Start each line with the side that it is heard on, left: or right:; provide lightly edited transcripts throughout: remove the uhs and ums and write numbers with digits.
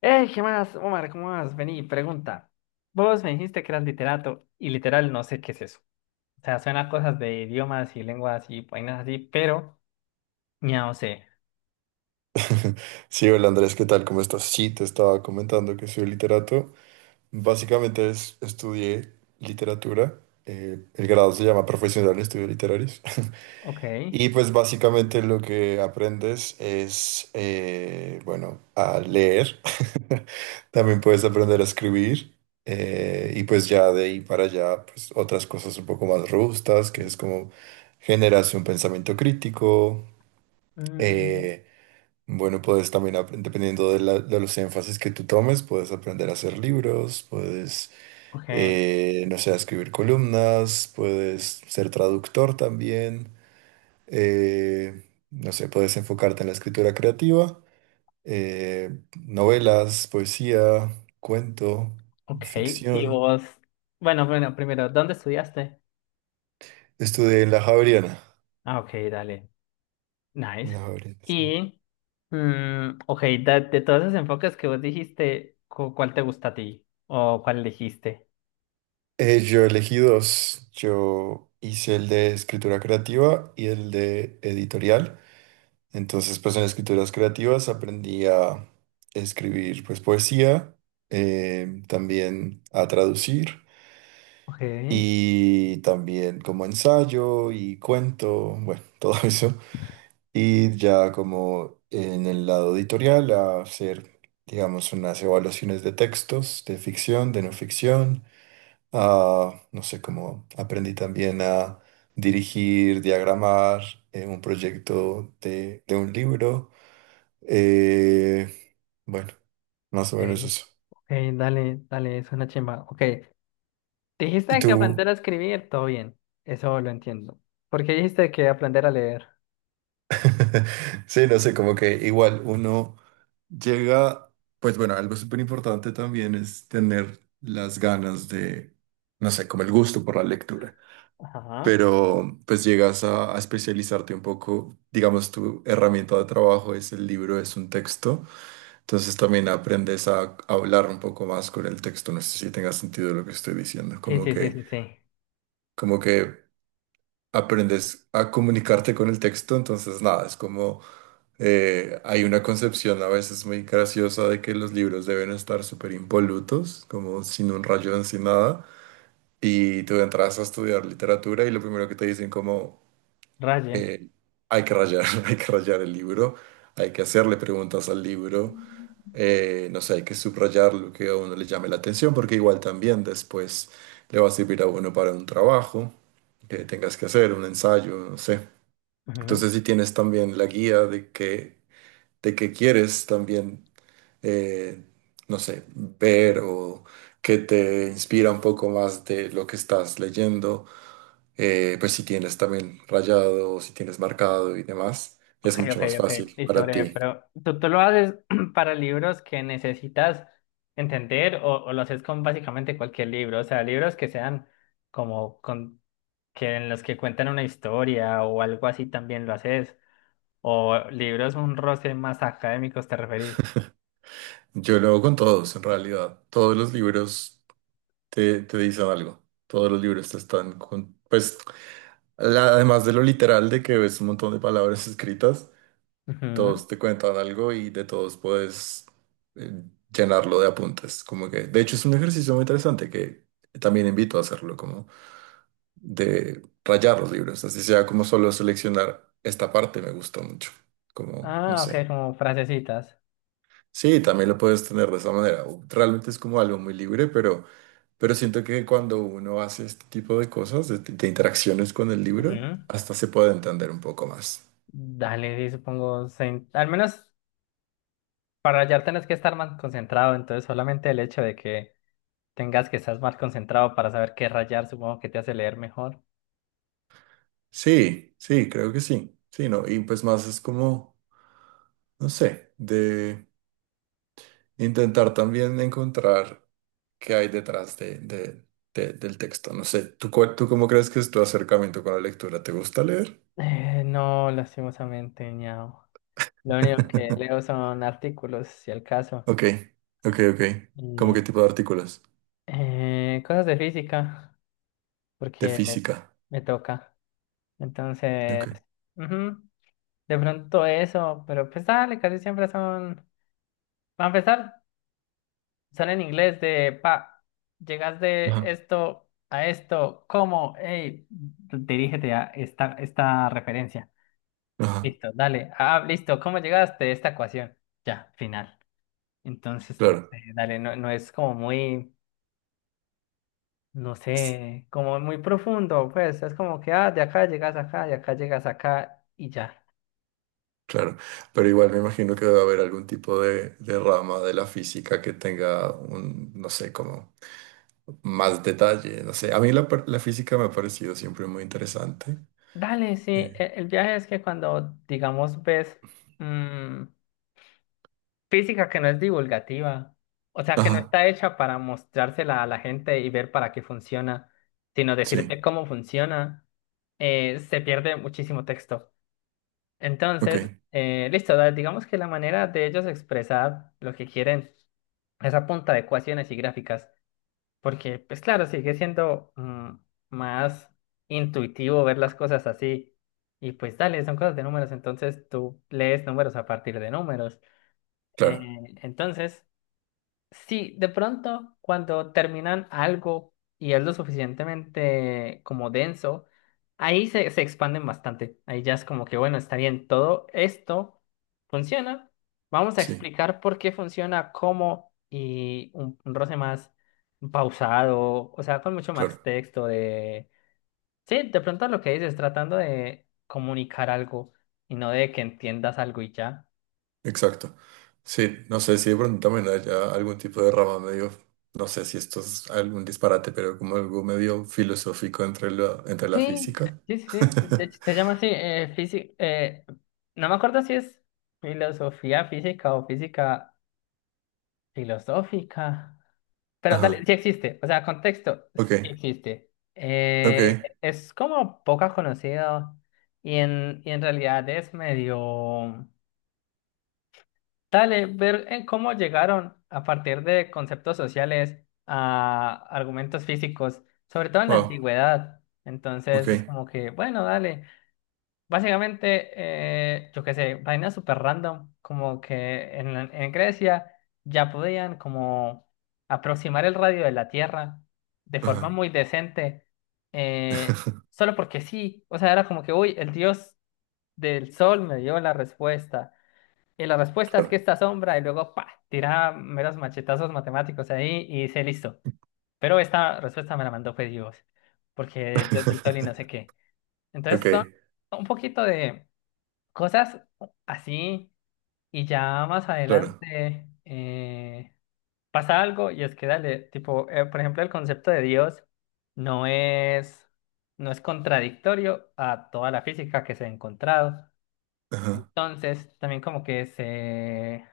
left: ¿Qué más, Omar? ¿Cómo vas? Vení, pregunta. Vos me dijiste que eras literato y literal no sé qué es eso. O sea, suena a cosas de idiomas y lenguas y vainas así, pero ya no sé.
right: Sí, hola Andrés, ¿qué tal? ¿Cómo estás? Sí, te estaba comentando que soy literato. Básicamente estudié literatura. El grado se llama Profesional de Estudios Literarios.
left: Ok.
right: Y pues básicamente lo que aprendes es, bueno, a leer. También puedes aprender a escribir. Y pues ya de ahí para allá, pues otras cosas un poco más robustas, que es como generas un pensamiento crítico.
left: Mm,
right: eh, bueno, Puedes también, dependiendo de, de los énfasis que tú tomes, puedes aprender a hacer libros, puedes,
left: ok,
right: no sé, a escribir columnas, puedes ser traductor también, eh, no sé, puedes enfocarte en la escritura creativa, eh, novelas, poesía, cuento,
left: ok. Y
right: ficción.
left: vos, bueno, primero, ¿dónde estudiaste?
right: Estudié en la Javeriana.
left: Ah, ok, dale.
right: En
left: Nice.
right: la Javeriana, sí.
left: Y, mm, ok, de todos esos enfoques que vos dijiste, ¿cuál te gusta a ti? ¿O cuál elegiste?
right: Yo elegí dos. Yo hice el de escritura creativa y el de editorial. Entonces, pues en escrituras creativas aprendí a escribir pues poesía, también a traducir
left: Ok,
right: y también como ensayo y cuento, bueno, todo eso. Y ya como en el lado editorial a hacer, digamos, unas evaluaciones de textos, de ficción, de no ficción, a, no sé, como aprendí también a dirigir, diagramar un proyecto de un libro. eh, bueno,
left: ok,
right: Más o menos eso.
left: ok, dale, dale, suena chimba. Ok,
right: Y
left: dijiste que
right: tú,
left: aprender a escribir, todo bien, eso lo entiendo. ¿Por qué dijiste que aprender a leer?
right: sí, no sé, como que igual uno llega, pues bueno, algo súper importante también es tener las ganas de, no sé, como el gusto por la lectura,
left: Ajá.
right: pero pues llegas a especializarte un poco, digamos, tu herramienta de trabajo es el libro, es un texto, entonces también aprendes a hablar un poco más con el texto, no sé si tenga sentido lo que estoy diciendo,
left: Sí,
right: como
left: sí, sí,
right: que,
left: sí, sí.
right: como que... aprendes a comunicarte con el texto, entonces nada, es como hay una concepción a veces muy graciosa de que los libros deben estar súper impolutos, como sin un rayón, sin nada, y tú entras a estudiar literatura y lo primero que te dicen como
left: Raye.
right: eh, hay que rayar, hay que rayar el libro, hay que hacerle preguntas al libro, no sé, hay que subrayar lo que a uno le llame la atención, porque igual también después le va a servir a uno para un trabajo que tengas que hacer, un ensayo, no sé.
left: Ujú.
right: Entonces, si tienes también la guía de que, de qué quieres también, eh, no sé, ver o que te inspira un poco más de lo que estás leyendo, pues si tienes también rayado, o si tienes marcado y demás, es
left: Ok,
right: mucho
left: ok,
right: más
left: ok.
right: fácil
left: Listo,
right: para
left: breve.
right: ti.
left: Pero ¿tú, tú lo haces para libros que necesitas entender o lo haces con básicamente cualquier libro? O sea, libros que sean como con, que en los que cuentan una historia o algo así también lo haces. O libros un roce más académicos, ¿te referís?
right: Yo lo hago con todos, en realidad. Todos los libros te, te dicen algo. Todos los libros te están con, pues, además de lo literal de que ves un montón de palabras escritas.
left: Ujú.
right: Todos te cuentan algo y de todos puedes eh, llenarlo de apuntes. Como que, de hecho, es un ejercicio muy interesante que también invito a hacerlo, como de rayar los libros, así sea como solo seleccionar esta parte me gustó mucho, como, no
left: Ah,
right: sé.
left: ok, como frasecitas.
right: Sí, también lo puedes tener de esa manera. O realmente es como algo muy libre, pero siento que cuando uno hace este tipo de cosas, de interacciones con el libro,
left: Ujú.
right: hasta se puede entender un poco más.
left: Dale, sí, supongo, al menos para hallar tenés que estar más concentrado, entonces solamente el hecho de que tengas que estar más concentrado para saber qué rayar, supongo que te hace leer mejor.
right: Sí, sí, creo que sí. Sí, no, y pues más es como no sé, de intentar también encontrar qué hay detrás de, del texto. No sé, ¿tú, tú cómo crees que es tu acercamiento con la lectura? ¿Te gusta leer?
left: No, lastimosamente, ñao. Lo único que leo son artículos, si el caso,
right: Ok, ok, ok. ¿Cómo
left: y
right: qué tipo de artículos?
left: cosas de física,
right: De
left: porque
right: física.
left: me toca. Entonces,
right: Ok.
left: ujú, de pronto eso, pero pues dale, casi siempre son... Para empezar. Son en inglés de, pa, llegas de
right: Ajá.
left: esto a esto, ¿cómo? Hey, dirígete a esta referencia.
right: Ajá.
left: Listo, dale. Ah, listo, ¿cómo llegaste a esta ecuación? Ya, final. Entonces, no
right: Claro.
left: sé, dale, no, no es como muy, no
right: Es-
left: sé, como muy profundo, pues es como que, ah, de acá llegas acá, de acá llegas acá y ya.
right: Claro. Pero igual me imagino que debe haber algún tipo de rama de la física que tenga un, no sé, como más detalle. No sé. A mí la, la física me ha parecido siempre muy interesante.
left: Dale, sí,
right: Eh,
left: el viaje es que cuando, digamos, ves... mm, física que no es divulgativa, o sea, que no
right: Ajá.
left: está hecha para mostrársela a la gente y ver para qué funciona, sino decirte
right: Sí,
left: cómo funciona, se pierde muchísimo texto.
right: ok,
left: Entonces, listo, digamos que la manera de ellos expresar lo que quieren es a punta de ecuaciones y gráficas, porque, pues claro, sigue siendo más intuitivo ver las cosas así. Y pues dale, son cosas de números, entonces tú lees números a partir de números. Eh,
right: claro,
left: entonces... Sí, de pronto cuando terminan algo y es lo suficientemente como denso, ahí se expanden bastante. Ahí ya es como que, bueno, está bien, todo esto funciona. Vamos a
right: sí,
left: explicar por qué funciona, cómo y un roce más pausado, o sea, con mucho más
right: claro,
left: texto de... Sí, de pronto lo que dices, tratando de comunicar algo y no de que entiendas algo y ya.
right: exacto. Sí, no sé si de pronto también haya algún tipo de rama medio, no sé si esto es algún disparate, pero como algo medio filosófico entre la
left: Sí,
right: física.
left: sí, sí, sí, de hecho se llama así, física, no me acuerdo si es filosofía física o física filosófica, pero dale,
right: Ajá,
left: sí existe, o sea, contexto,
right: ok,
left: sí existe.
right: ok,
left: Es como poco conocido y en realidad es medio, dale, ver en cómo llegaron a partir de conceptos sociales a argumentos físicos, sobre todo en la
right: wow,
left: antigüedad.
right: ok,
left: Entonces es como que, bueno, dale. Básicamente, yo qué sé, vainas súper random, como que en Grecia ya podían como aproximar el radio de la Tierra de forma
right: ajá,
left: muy decente, eh, solo porque sí, o sea, era como que, uy, el dios del sol me dio la respuesta, y la respuesta es que
right: claro,
left: esta sombra, y luego, pa, tiraba meros machetazos matemáticos ahí y dice, listo, pero esta respuesta me la mandó fue Dios, porque Dios del sol y no sé qué.
right: ok,
left: Entonces son un poquito de... Cosas así y ya más
right: claro,
left: adelante pasa algo y es que dale, tipo, por ejemplo, el concepto de Dios no es, no es contradictorio a toda la física que se ha encontrado.
right: ajá,
left: Entonces, también como que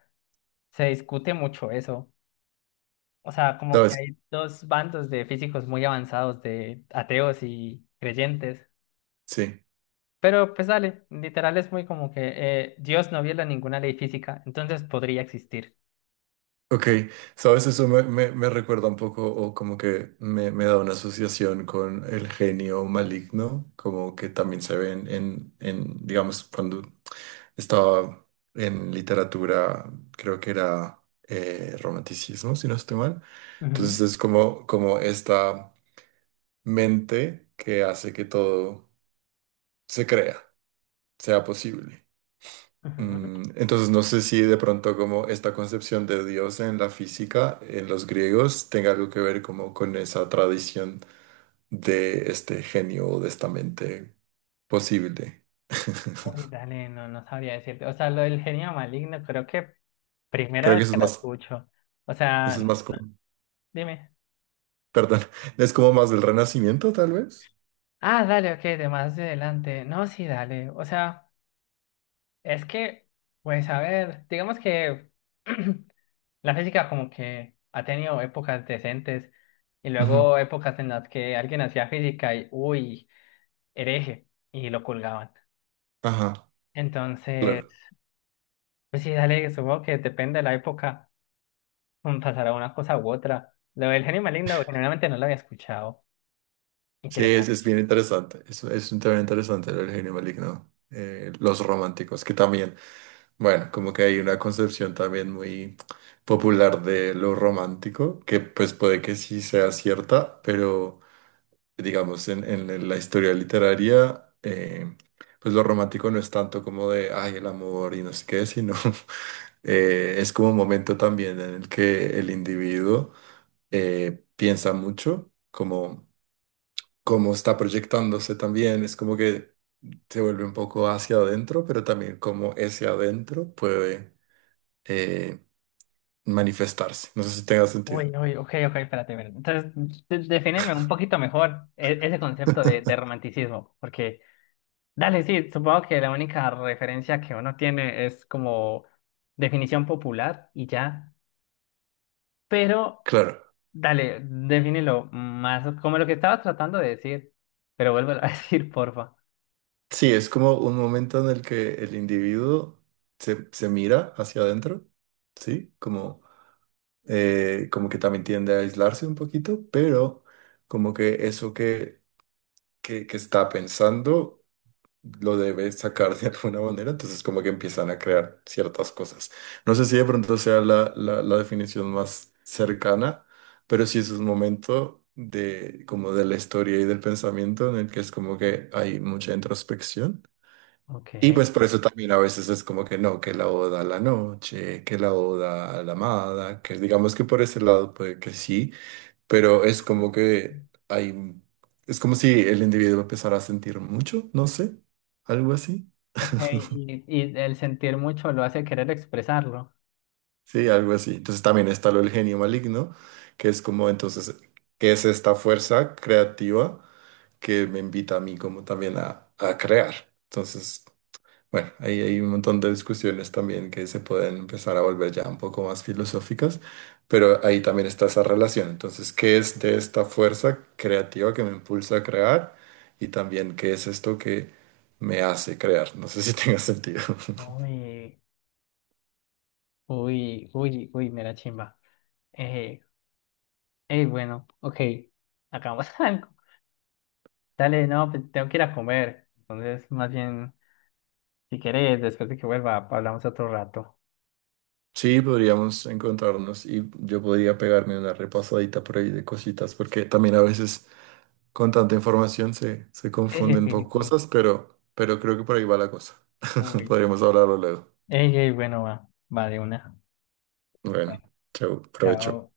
left: se discute mucho eso. O sea, como que
right: ¿sabes?
left: hay dos bandos de físicos muy avanzados, de ateos y creyentes.
right: Sí.
left: Pero pues dale, literal es muy como que Dios no viola ninguna ley física, entonces podría existir.
right: Ok, sabes, eso me, me, me recuerda un poco o como que me da una asociación con el genio maligno, como que también se ve en, digamos, cuando estaba en literatura, creo que era romanticismo, si no estoy mal. Entonces
left: Ujú,
right: es como, como esta mente que hace que todo se crea, sea posible.
left: ujú.
right: Mm, entonces no sé si de pronto como esta concepción de Dios en la física, en los griegos, tenga algo que ver como con esa tradición de este genio o de esta mente posible.
left: Uy, dale, no, no sabría decirte. O sea, lo del genio maligno, creo que primera
right: Creo que
left: vez que la escucho. O
right: eso es
left: sea,
right: más como,
left: dime.
right: perdón, es como más del Renacimiento tal vez.
left: Ah, dale, ok, de más de adelante. No, sí, dale. O sea, es que, pues a ver, digamos que la física como que ha tenido épocas decentes y
right: Ujú.
left: luego épocas en las que alguien hacía física y, uy, hereje y lo colgaban.
right: Ajá,
left: Entonces,
right: claro.
left: pues sí, dale, supongo que depende de la época, mm, pasará una cosa u otra. Lo del genio maligno, generalmente no lo había escuchado.
right: Sí, es
left: Interesante.
right: bien interesante. Es un tema interesante el genio maligno. Los románticos, que también bueno, como que hay una concepción también muy popular de lo romántico, que pues puede que sí sea cierta, pero digamos en la historia literaria, pues lo romántico no es tanto como de, ay, el amor y no sé qué, sino es como un momento también en el que el individuo piensa mucho, como, como está proyectándose también, es como que se vuelve un poco hacia adentro, pero también como ese adentro puede eh, manifestarse. No sé si tenga sentido.
left: Uy, uy, ok, ok, espérate. Espérate. Entonces, defíneme un poquito mejor ese concepto de romanticismo, porque, dale, sí, supongo que la única referencia que uno tiene es como definición popular y ya, pero,
right: Claro.
left: dale, defínelo más como lo que estaba tratando de decir, pero vuélvelo a decir, porfa.
right: Sí, es como un momento en el que el individuo se, se mira hacia adentro, ¿sí? Como, como que también tiende a aislarse un poquito, pero como que eso que está pensando lo debe sacar de alguna manera, entonces como que empiezan a crear ciertas cosas. No sé si de pronto sea la, la, la definición más cercana, pero sí es un momento de como de la historia y del pensamiento en el que es como que hay mucha introspección.
left: Ok,
right: Y pues por eso también a veces es como que no, que la oda a la noche, que la oda a la amada, que digamos que por ese lado puede que sí, pero es como que hay, es como si el individuo empezara a sentir mucho, no sé, algo así,
left: ok, y el sentir mucho lo hace querer expresarlo.
right: sí, algo así. Entonces también está lo del genio maligno, que es como entonces, que es esta fuerza creativa que me invita a mí como también a crear. Entonces... bueno, ahí hay un montón de discusiones también que se pueden empezar a volver ya un poco más filosóficas, pero ahí también está esa relación. Entonces, ¿qué es de esta fuerza creativa que me impulsa a crear? Y también, ¿qué es esto que me hace crear? No sé si tenga sentido.
left: Uy, uy, uy, uy, mera chimba. Eh, bueno, ok, hagamos algo. Dale, no, pues tengo que ir a comer. Entonces, más bien, si querés, después de que vuelva, hablamos otro rato.
right: Sí, podríamos encontrarnos y yo podría pegarme una repasadita por ahí de cositas, porque también a veces con tanta información se, se
left: Sí, sí,
right: confunden un
left: sí,
right: poco
left: sí, sí.
right: cosas, pero creo que por ahí va la cosa.
left: Uy.
right: Podríamos hablarlo luego.
left: Ey, ey, bueno, va, va de una.
right: Bueno,
left: Bueno,
right: chao provecho.
left: chao.